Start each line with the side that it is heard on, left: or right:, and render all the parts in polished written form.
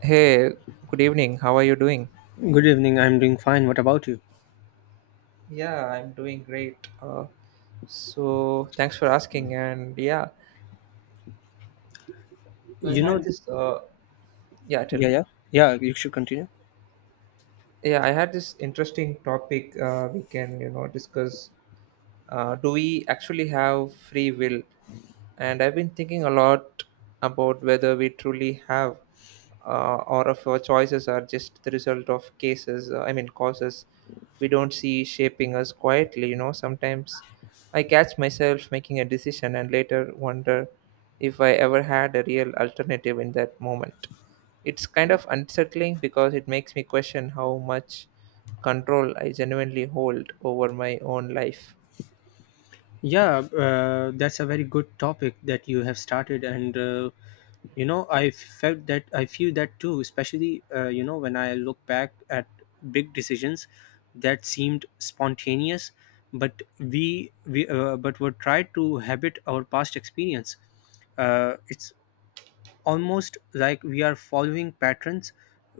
right: Hey, good evening. How are you doing?
left: Good evening. I'm doing fine. What about you?
right: Yeah, I'm doing great. So thanks for asking. And yeah, so I
left: You
right: had
left: know,
right: this. Yeah, tell
left: yeah,
right: me.
left: yeah, yeah. You should continue.
right: Yeah, I had this interesting topic. We can discuss. Do we actually have free will? And I've been thinking a lot about whether we truly have. Or of our choices are just the result of cases I mean causes we don't see shaping us quietly. Sometimes I catch myself making a decision and later wonder if I ever had a real alternative in that moment. It's kind of unsettling because it makes me question how much control I genuinely hold over my own life.
left: Yeah, that's a very good topic that you have started, and I felt that I feel that too. Especially, when I look back at big decisions that seemed spontaneous, but we but were tried to habit our past experience. It's almost like we are following patterns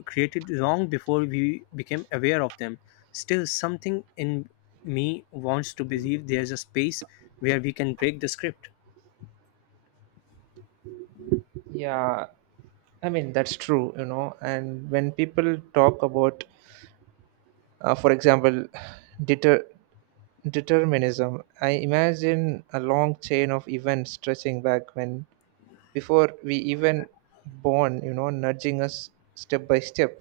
left: created long before we became aware of them. Still, something in me wants to believe there's a space where we can break the script.
right: Yeah, I mean that's true, and when people talk about, for example, deter determinism. I imagine a long chain of events stretching back when before we even born, nudging us step by step.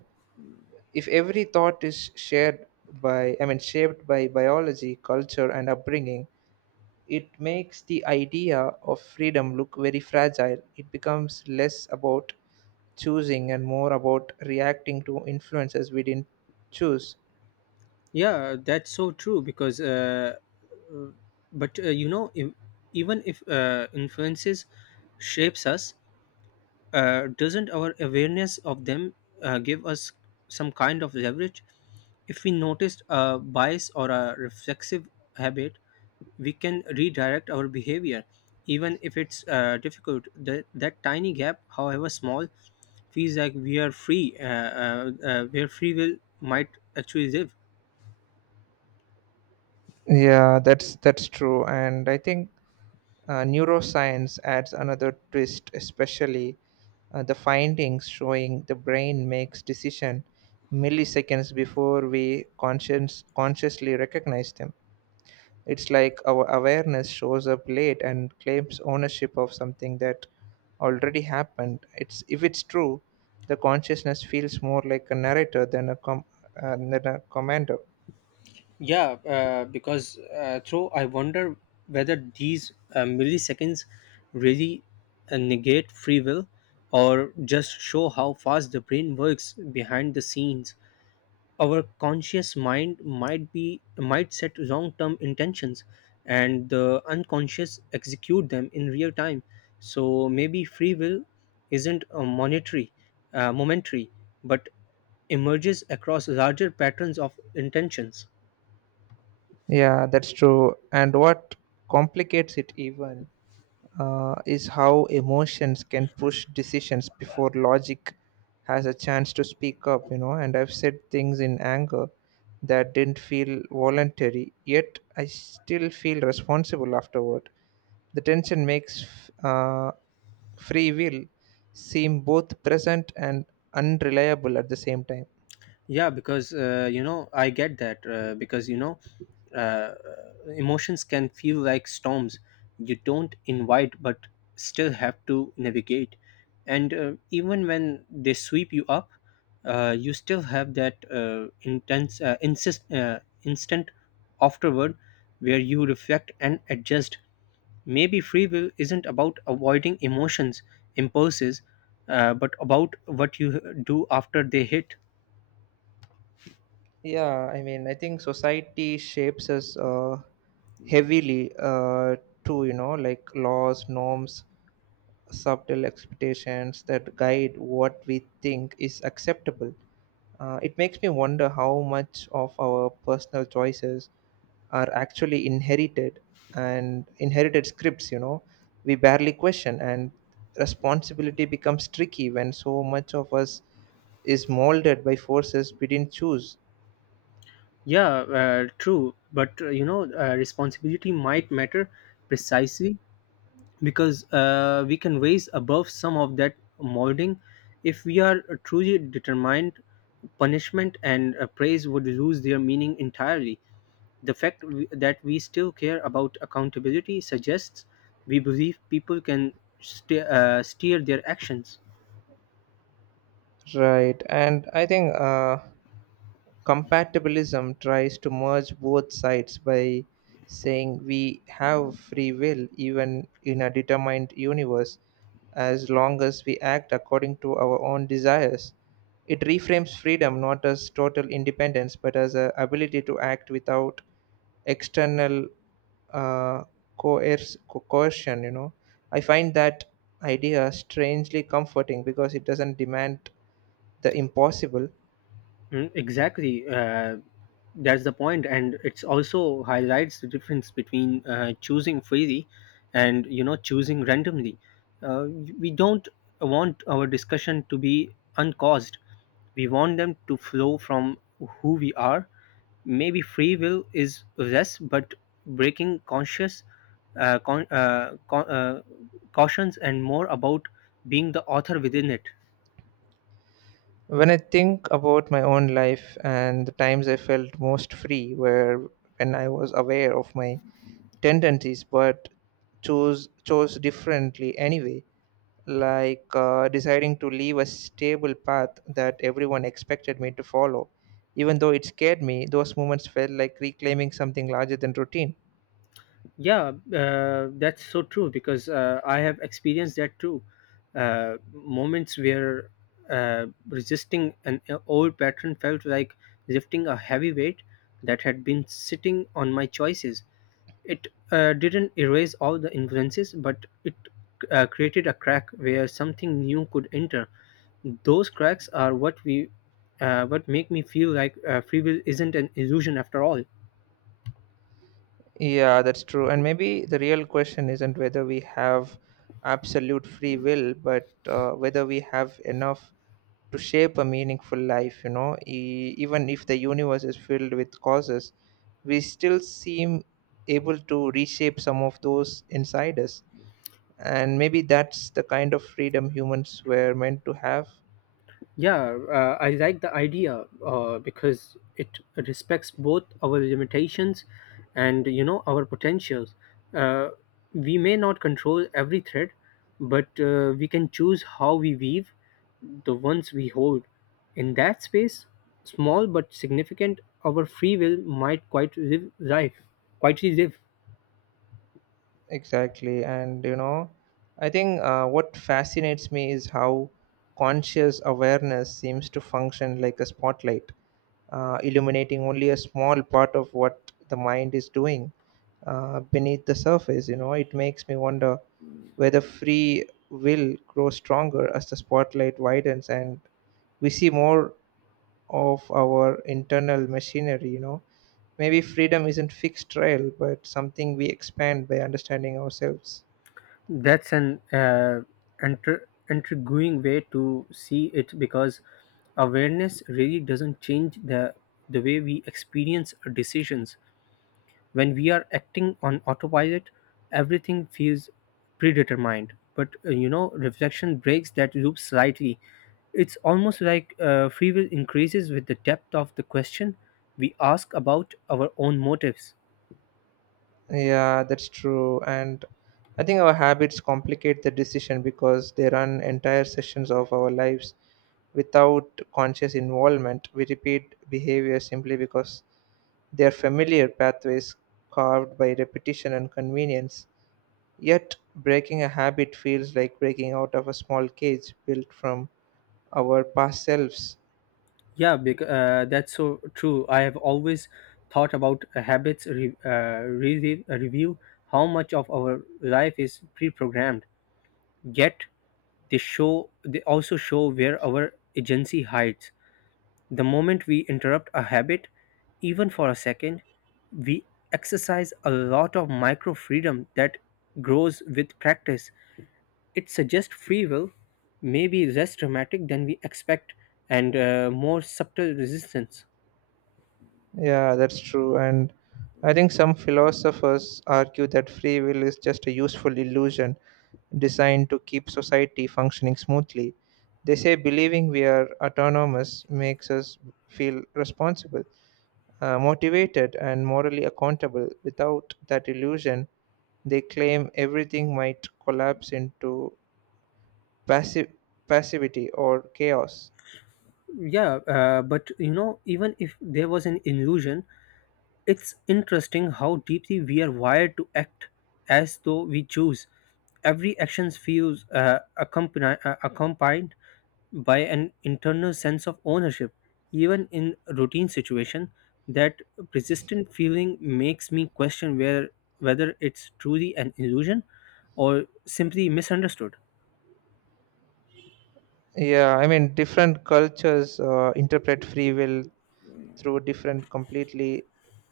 right: If every thought is I mean, shaped by biology, culture, and upbringing, it makes the idea of freedom look very fragile. It becomes less about choosing and more about reacting to influences we didn't choose.
left: Yeah, that's so true because, uh, if, even if influences shapes us, doesn't our awareness of them give us some kind of leverage. If we notice a bias or a reflexive habit, we can redirect our behavior even if it's difficult. That tiny gap, however small, feels like we are free, where free will might actually live.
right: Yeah, that's true, and I think neuroscience adds another twist, especially, the findings showing the brain makes decision milliseconds before we conscience consciously recognize them. It's like our awareness shows up late and claims ownership of something that already happened. It's If it's true, the consciousness feels more like a narrator than a commander.
left: Yeah, because through I wonder whether these milliseconds really negate free will or just show how fast the brain works behind the scenes. Our conscious mind might set long-term intentions, and the unconscious execute them in real time. So maybe free will isn't a momentary, but emerges across larger patterns of intentions.
right: Yeah, that's true. And what complicates it even, is how emotions can push decisions before logic has a chance to speak up. And I've said things in anger that didn't feel voluntary, yet I still feel responsible afterward. The tension makes, uh, free will seem both present and unreliable at the same time.
left: Yeah, because you know, I get that because you know uh, uh, emotions can feel like storms you don't invite but still have to navigate. And even when they sweep you up, you still have that instant afterward where you reflect and adjust. Maybe free will isn't about avoiding emotions, impulses, but about what you do after they hit.
right: Yeah, I mean I think society shapes us, heavily, too, like laws, norms, subtle expectations that guide what we think is acceptable. It makes me wonder how much of our personal choices are actually inherited scripts, we barely question, and responsibility becomes tricky when so much of us is molded by forces we didn't choose.
left: Yeah, true. But responsibility might matter precisely because we can raise above some of that molding. If we are truly determined, punishment and praise would lose their meaning entirely. The fact that we still care about accountability suggests we believe people can steer their actions.
right: Right, and I think. Compatibilism tries to merge both sides by saying we have free will even in a determined universe as long as we act according to our own desires. It reframes freedom not as total independence but as a ability to act without external, uh, coercion. I find that idea strangely comforting because it doesn't demand the impossible.
left: Mm, exactly. That's the point, and it's also highlights the difference between choosing freely and choosing randomly. Uh, we don't want our discussion to be uncaused. We want them to flow from who we are. Maybe free will is less, but breaking conscious, uh, con- uh, con- uh, cautions, and more about being the author within it.
right: When I think about my own life and the times I felt most free were when I was aware of my tendencies but chose differently anyway, like, deciding to leave a stable path that everyone expected me to follow. Even though it scared me, those moments felt like reclaiming something larger than routine.
left: Yeah, that's so true because I have experienced that too. Moments where resisting an old pattern felt like lifting a heavy weight that had been sitting on my choices. It didn't erase all the influences, but it created a crack where something new could enter. Those cracks are what make me feel like free will isn't an illusion after all.
right: Yeah, that's true. And maybe the real question isn't whether we have absolute free will, but, whether we have enough to shape a meaningful life, you know, even if the universe is filled with causes, we still seem able to reshape some of those inside us. And maybe that's the kind of freedom humans were meant to have.
left: Yeah, I like the idea because it respects both our limitations and our potentials. Uh, we may not control every thread, but we can choose how we weave the ones we hold. In that space, small but significant, our free will might quietly live.
right: Exactly. And you know, I think, what fascinates me is how conscious awareness seems to function like a spotlight, illuminating only a small part of what the mind is doing, beneath the surface. You know, it makes me wonder whether free will grows stronger as the spotlight widens and we see more of our internal machinery. Maybe freedom isn't fixed trail but something we expand by understanding ourselves.
left: That's an intriguing way to see it because awareness really doesn't change the way we experience decisions. When we are acting on autopilot, everything feels predetermined. But reflection breaks that loop slightly. It's almost like free will increases with the depth of the question we ask about our own motives.
right: Yeah, that's true, and I think our habits complicate the decision because they run entire sessions of our lives without conscious involvement. We repeat behavior simply because they are familiar pathways carved by repetition and convenience, yet breaking a habit feels like breaking out of a small cage built from our past selves.
left: Yeah, because that's so true. I have always thought about habits, review. How much of our life is pre-programmed? Yet they also show where our agency hides. The moment we interrupt a habit, even for a second, we exercise a lot of micro freedom that grows with practice. It suggests free will may be less dramatic than we expect and more subtle resistance.
right: Yeah, that's true. And I think some philosophers argue that free will is just a useful illusion designed to keep society functioning smoothly. They say believing we are autonomous makes us feel responsible, motivated, and morally accountable. Without that illusion, they claim everything might collapse into passive passivity or chaos.
left: Yeah, but you know, even if there was an illusion, it's interesting how deeply we are wired to act as though we choose. Every action feels accompanied by an internal sense of ownership. Even in routine situation, that persistent feeling makes me question where whether it's truly an illusion or simply misunderstood.
right: Yeah, I mean, different cultures, interpret free will through different completely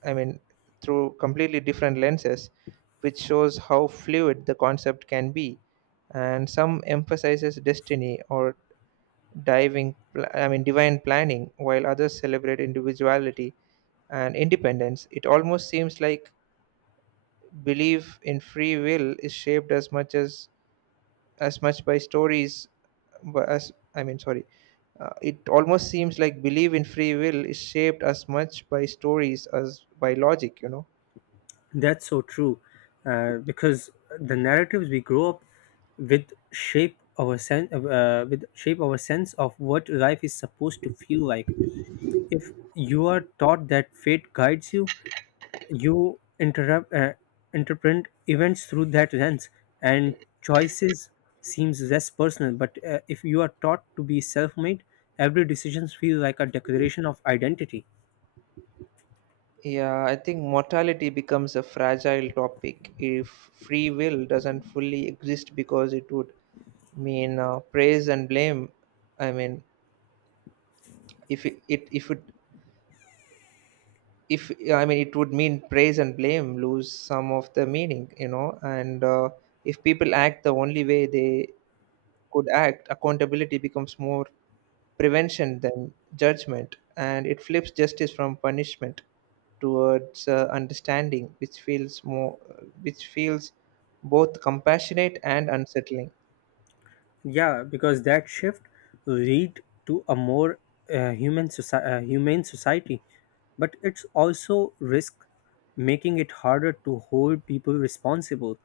right: I mean through completely different lenses, which shows how fluid the concept can be. And some emphasizes destiny or I mean, divine planning, while others celebrate individuality and independence. It almost seems like belief in free will is shaped as much by stories, but as I mean sorry it almost seems like belief in free will is shaped as much by stories as by logic. you know
left: That's so true, because the narratives we grow up with shape our sense of what life is supposed to feel like. If you are taught that fate guides you, you interrupt interpret events through that lens, and choices seems less personal. But if you are taught to be self-made, every decision feels like a declaration of identity.
right: yeah I think mortality becomes a fragile topic if free will doesn't fully exist because it would mean, praise and blame I mean if it, it if I mean it would mean praise and blame lose some of the meaning. You know and uh, if people act the only way they could act, accountability becomes more prevention than judgment, and it flips justice from punishment towards, understanding, which feels both compassionate and unsettling.
left: Yeah, because that shift lead to a more humane society, but it's also risk making it harder to hold people responsible.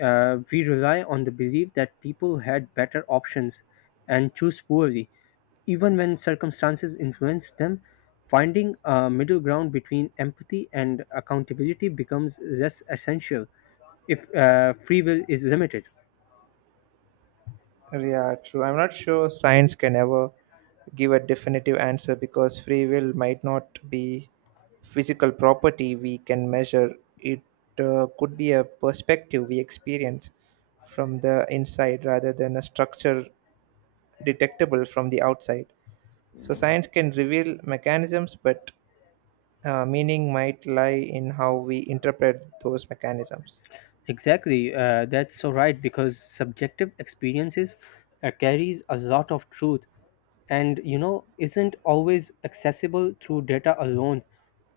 left: We rely on the belief that people had better options and choose poorly, even when circumstances influence them. Finding a middle ground between empathy and accountability becomes less essential if free will is limited.
right: Yeah, true. I'm not sure science can ever give a definitive answer because free will might not be physical property we can measure. It, could be a perspective we experience from the inside rather than a structure detectable from the outside. So science can reveal mechanisms, but, meaning might lie in how we interpret those mechanisms.
left: Exactly, that's so right because subjective experiences carries a lot of truth and isn't always accessible through data alone.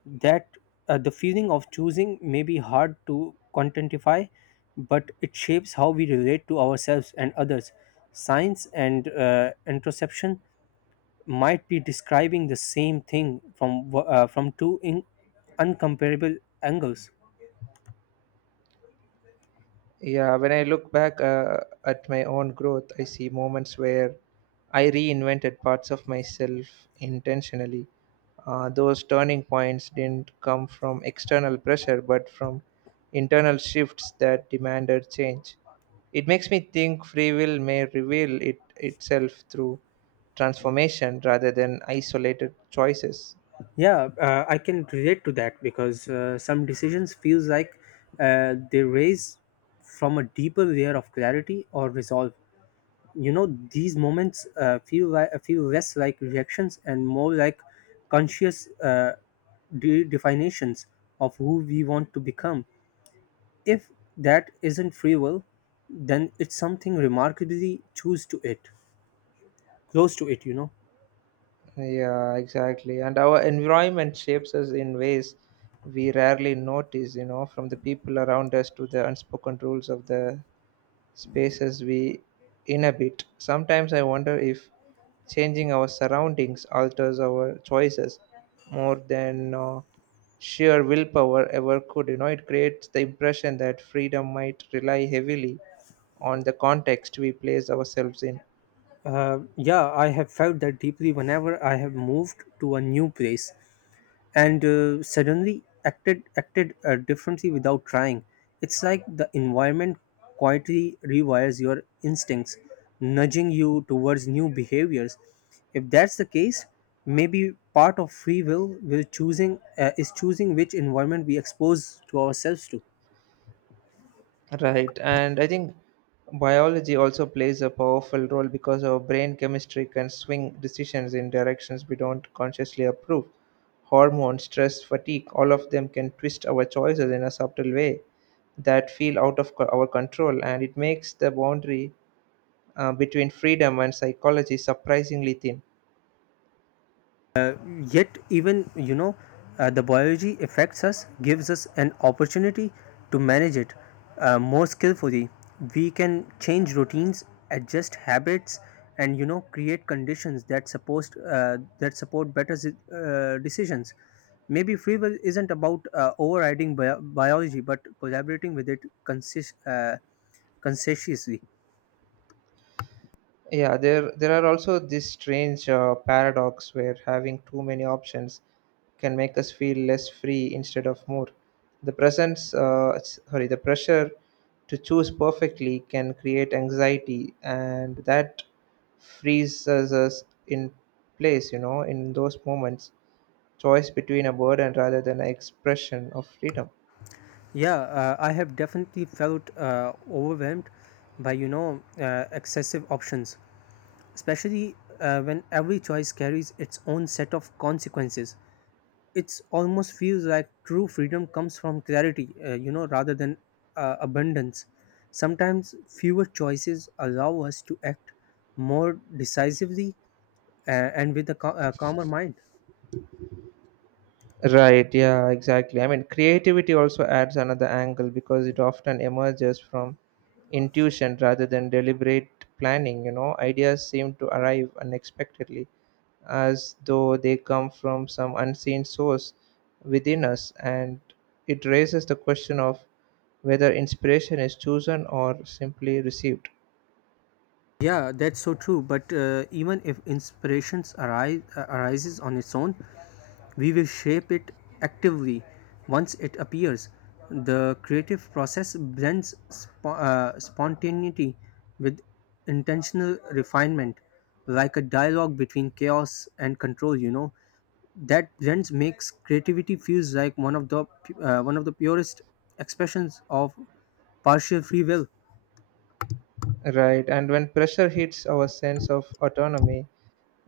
left: That The feeling of choosing may be hard to quantify, but it shapes how we relate to ourselves and others. Science and introspection might be describing the same thing from two uncomparable angles.
right: Yeah, when I look back, at my own growth, I see moments where I reinvented parts of myself intentionally. Those turning points didn't come from external pressure, but from internal shifts that demanded change. It makes me think free will may reveal it itself through transformation rather than isolated choices.
left: Yeah, I can relate to that because some decisions feels like they raise from a deeper layer of clarity or resolve. You know, these moments feel less like reactions and more like conscious, definitions of who we want to become. If that isn't free will, then it's something remarkably choose to it close to it, you know.
right: Yeah, exactly. And our environment shapes us in ways we rarely notice, you know, from the people around us to the unspoken rules of the spaces we inhabit. Sometimes I wonder if changing our surroundings alters our choices more than, sheer willpower ever could. You know, it creates the impression that freedom might rely heavily on the context we place ourselves in.
left: Yeah, I have felt that deeply whenever I have moved to a new place and suddenly acted differently without trying. It's like the environment quietly rewires your instincts, nudging you towards new behaviors. If that's the case, maybe part of free will choosing is choosing which environment we expose to ourselves to.
right: Right, and I think biology also plays a powerful role because our brain chemistry can swing decisions in directions we don't consciously approve. Hormones, stress, fatigue, all of them can twist our choices in a subtle way that feel out of our control, and it makes the boundary, between freedom and psychology surprisingly thin.
left: Yet even the biology affects us gives us an opportunity to manage it more skillfully. We can change routines, adjust habits, and create conditions that support better, decisions. Maybe free will isn't about overriding biology but collaborating with it consist conscientiously.
right: Yeah, there are also this strange, paradox where having too many options can make us feel less free instead of more. The presence, s- sorry, the pressure to choose perfectly can create anxiety, and that freezes us in place. You know, in those moments, choice between a burden rather than an expression of freedom.
left: Yeah, I have definitely felt overwhelmed by excessive options, especially when every choice carries its own set of consequences. It almost feels like true freedom comes from clarity, rather than abundance. Sometimes fewer choices allow us to act more decisively, and with a calmer mind.
right: Right, yeah, exactly. I mean, creativity also adds another angle because it often emerges from intuition rather than deliberate planning. You know, ideas seem to arrive unexpectedly as though they come from some unseen source within us, and it raises the question of whether inspiration is chosen or simply received.
left: Yeah, that's so true. But even if inspirations arises on its own, we will shape it actively once it appears. The creative process blends spontaneity with intentional refinement, like a dialogue between chaos and control. That blend makes creativity feels like one of the purest expressions of partial free will.
right: Right, and when pressure hits our sense of autonomy,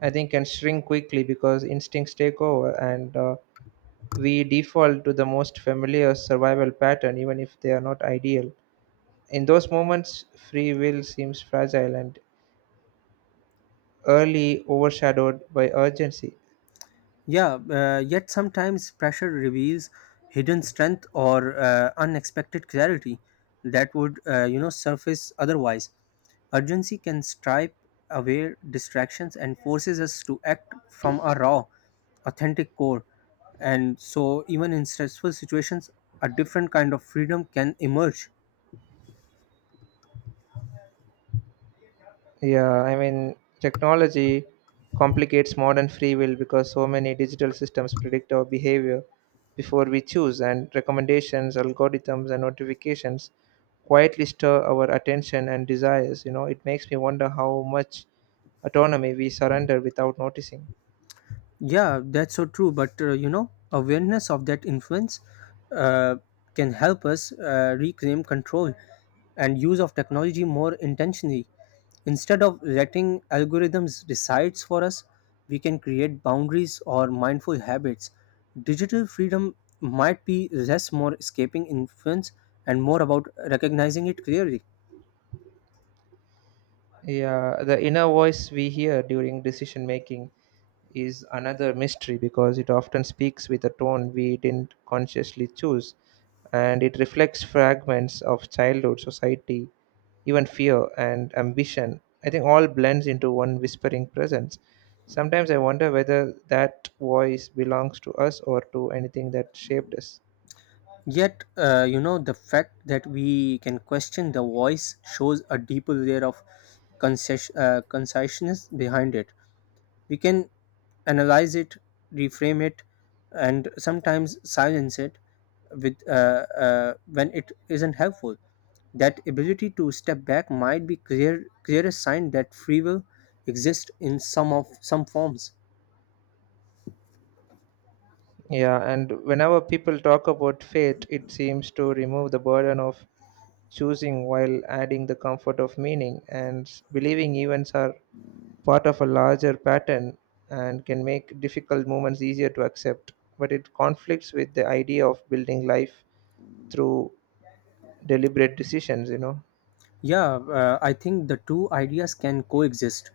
right: I think can shrink quickly because instincts take over and, we default to the most familiar survival pattern, even if they are not ideal. In those moments, free will seems fragile and early overshadowed by urgency.
left: Yeah, yet sometimes pressure reveals hidden strength or unexpected clarity that would, surface otherwise. Urgency can stripe away distractions and forces us to act from a raw, authentic core. And so, even in stressful situations, a different kind of freedom can emerge.
right: Yeah, I mean, technology complicates modern free will because so many digital systems predict our behavior before we choose, and recommendations, algorithms, and notifications quietly stir our attention and desires. You know, it makes me wonder how much autonomy we surrender without noticing.
left: Yeah, that's so true. But awareness of that influence uh, can help us reclaim control and use of technology more intentionally. Instead of letting algorithms decide for us, we can create boundaries or mindful habits. Digital freedom might be less more escaping influence and more about recognizing it clearly.
right: Yeah, the inner voice we hear during decision making is another mystery because it often speaks with a tone we didn't consciously choose, and it reflects fragments of childhood, society, even fear and ambition. I think all blends into one whispering presence. Sometimes I wonder whether that voice belongs to us or to anything that shaped us.
left: Yet, the fact that we can question the voice shows a deeper layer of conciseness behind it. We can analyze it, reframe it, and sometimes silence it with when it isn't helpful. That ability to step back might be clearest sign that free will exists in some forms.
right: Yeah, and whenever people talk about fate, it seems to remove the burden of choosing while adding the comfort of meaning, and believing events are part of a larger pattern and can make difficult moments easier to accept, but it conflicts with the idea of building life through deliberate decisions. you know
left: Yeah, I think the two ideas can coexist.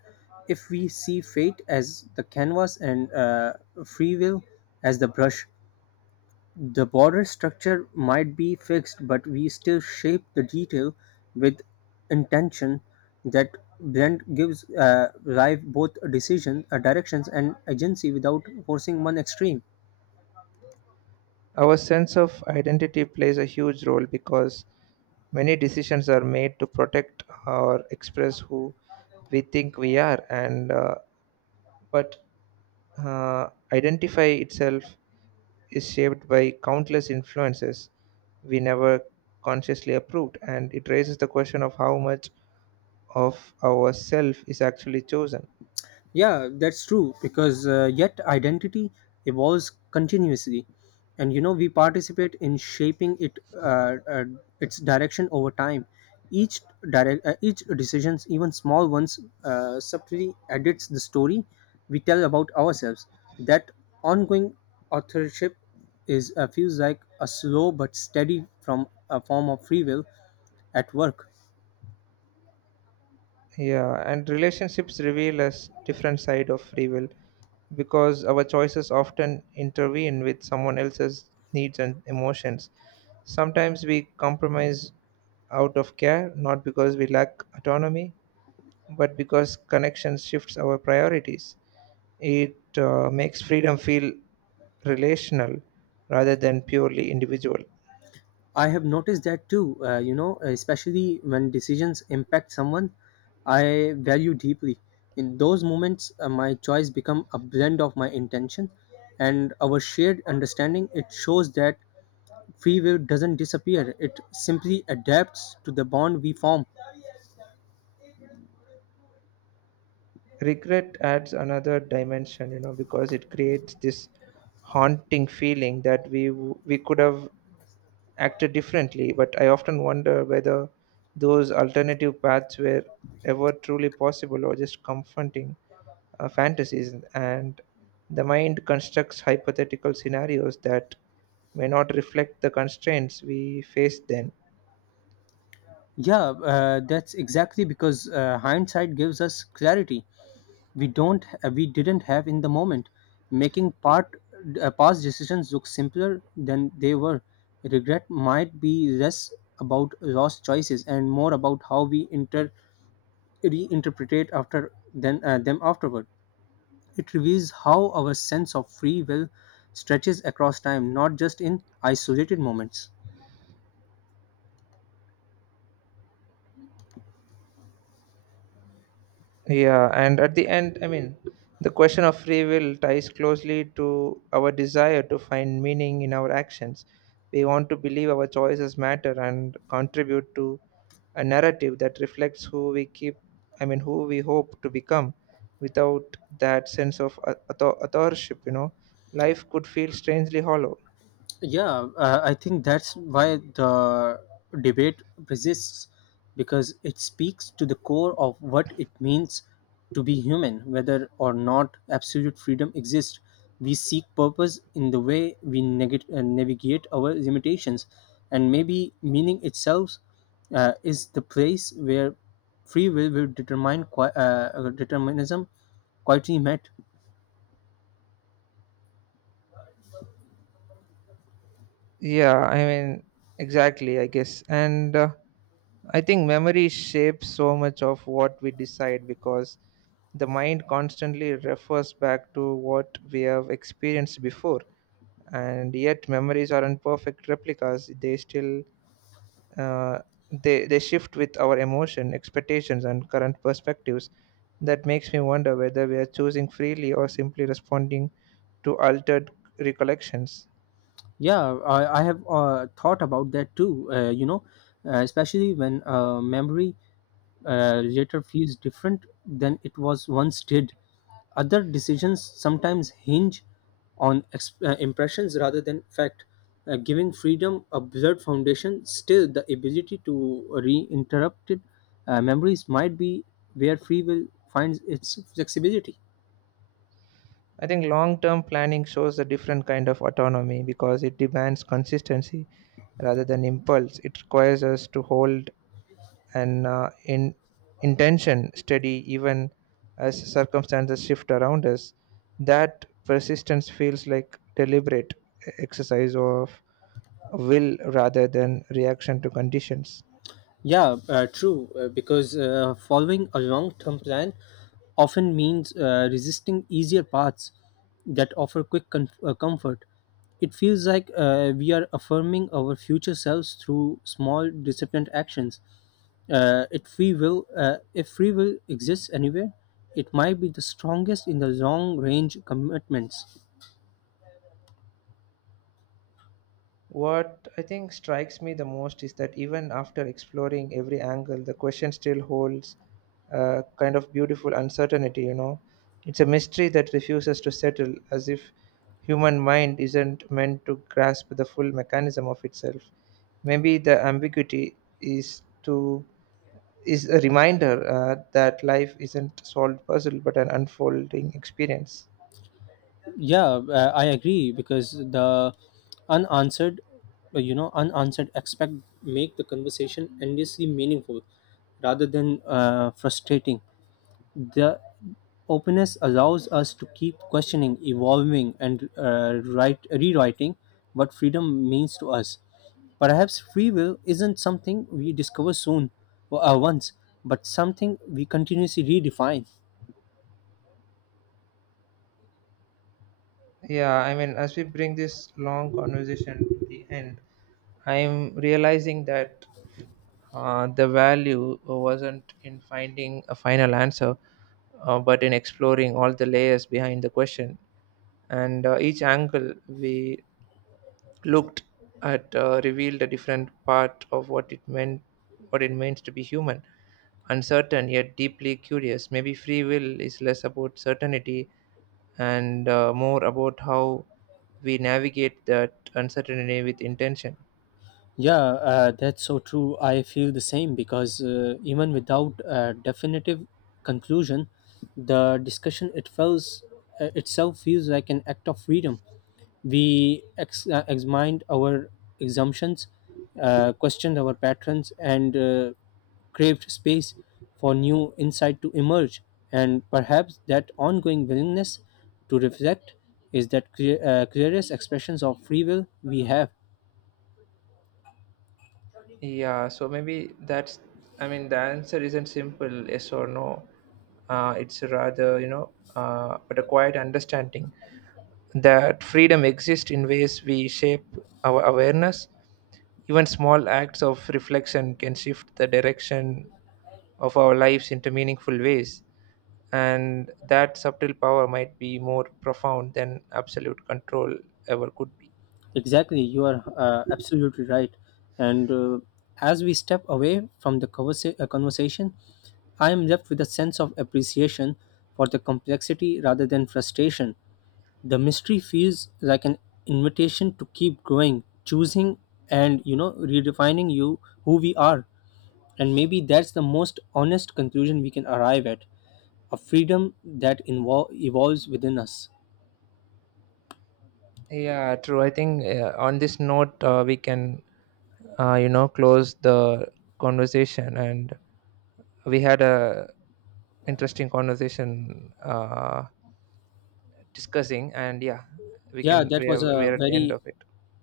left: If we see fate as the canvas and free will as the brush, the border structure might be fixed, but we still shape the detail with intention. That blend gives life both directions, and agency without forcing one extreme.
right: our sense of identity plays a huge role because many decisions are made to protect or express who we think we are, and but uh, identify itself is shaped by countless influences we never consciously approved, and it raises the question of how much of ourself is actually chosen.
left: Yeah, that's true because yet identity evolves continuously, and we participate in shaping it its direction over time. Each each decisions, even small ones, subtly edits the story we tell about ourselves. That ongoing authorship is feels like a slow but steady from a form of free will at work.
right: Yeah, and relationships reveal us different side of free will because our choices often intervene with someone else's needs and emotions. Sometimes we compromise out of care, not because we lack autonomy, but because connection shifts our priorities. It makes freedom feel relational rather than purely individual.
left: I have noticed that too, especially when decisions impact someone I value deeply. In those moments, my choice become a blend of my intention and our shared understanding. It shows that free will doesn't disappear, it simply adapts to the bond we form.
right: Regret adds another dimension, you know, because it creates this haunting feeling that we could have acted differently. But I often wonder whether those alternative paths were ever truly possible or just confronting fantasies. And the mind constructs hypothetical scenarios that may not reflect the constraints we face then.
left: Yeah, that's exactly because hindsight gives us clarity. We didn't have in the moment, making part past decisions look simpler than they were. Regret might be less about lost choices and more about how we inter reinterpretate after then them afterward. It reveals how our sense of free will stretches across time, not just in isolated moments.
right: Yeah, and at the end, I mean, the question of free will ties closely to our desire to find meaning in our actions. We want to believe our choices matter and contribute to a narrative that reflects who we keep, I mean, who we hope to become. Without that sense of authorship, you know, life could feel strangely hollow.
left: Yeah, I think that's why the debate persists because it speaks to the core of what it means to be human. Whether or not absolute freedom exists, we seek purpose in the way we navigate our limitations, and maybe meaning itself is the place where free will determinism quietly met.
right: Yeah, I mean, exactly, I guess. And I think memory shapes so much of what we decide because the mind constantly refers back to what we have experienced before, and yet memories aren't perfect replicas. They still uh, they, they shift with our emotion expectations and current perspectives. That makes me wonder whether we are choosing freely or simply responding to altered recollections.
left: Yeah, I have thought about that too. Especially when memory later feels different than it was once did. Other decisions sometimes hinge on impressions rather than fact. Giving freedom a blurred foundation, still the ability to reinterrupt it, memories might be where free will finds its flexibility.
right: I think long term planning shows a different kind of autonomy because it demands consistency rather than impulse. It requires us to hold an uh, in, intention steady even as circumstances shift around us. That persistence feels like deliberate exercise of will rather than reaction to conditions.
left: Yeah, true. Because following a long term plan often means resisting easier paths that offer quick, comfort. It feels like we are affirming our future selves through small, disciplined actions. If free will exists anywhere, it might be the strongest in the long range commitments.
right: What I think strikes me the most is that even after exploring every angle, the question still holds a kind of beautiful uncertainty, you know. It's a mystery that refuses to settle, as if human mind isn't meant to grasp the full mechanism of itself. Maybe the ambiguity is to is a reminder that life isn't a solved puzzle but an unfolding experience.
left: Yeah, I agree because the unanswered you know unanswered expect make the conversation endlessly meaningful rather than frustrating. The openness allows us to keep questioning, evolving, and write rewriting what freedom means to us. Perhaps free will isn't something we discover soon or once, but something we continuously redefine.
right: Yeah, I mean, as we bring this long conversation to the end, I'm realizing that the value wasn't in finding a final answer, but in exploring all the layers behind the question. And each angle we looked at revealed a different part of what it means to be human, uncertain yet deeply curious. Maybe free will is less about certainty and more about how we navigate that uncertainty with intention.
left: Yeah, that's so true. I feel the same because even without a definitive conclusion, the discussion itself feels like an act of freedom. We examined our assumptions, questioned our patterns, and craved space for new insight to emerge. And perhaps that ongoing willingness to reflect is that clearest expressions of free will we have.
right: Yeah, so maybe that's, I mean, the answer isn't simple, yes or no. It's rather, you know, but a quiet understanding that freedom exists in ways we shape our awareness. Even small acts of reflection can shift the direction of our lives into meaningful ways. And that subtle power might be more profound than absolute control ever could be.
left: Exactly, you are absolutely right. And as we step away from the conversation, I am left with a sense of appreciation for the complexity rather than frustration. The mystery feels like an invitation to keep growing, choosing, and redefining you who we are. And maybe that's the most honest conclusion we can arrive at, a freedom that evolves within us.
right: Yeah, true. I think on this note, we can you know close the conversation, and we had a interesting conversation discussing, and yeah, we
left: Yeah,
right: can
left: that
right: we
left: was
right: are we
left: a
right: are at the end
left: very,
right: of it.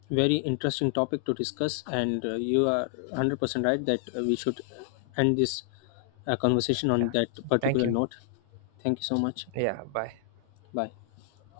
left: very interesting topic to discuss, and you are 100% right that we should end this conversation on
right: Yeah,
left: that
right: thank
left: particular
right: you.
left: note. Thank you so much.
right: Yeah, bye.
left: Bye.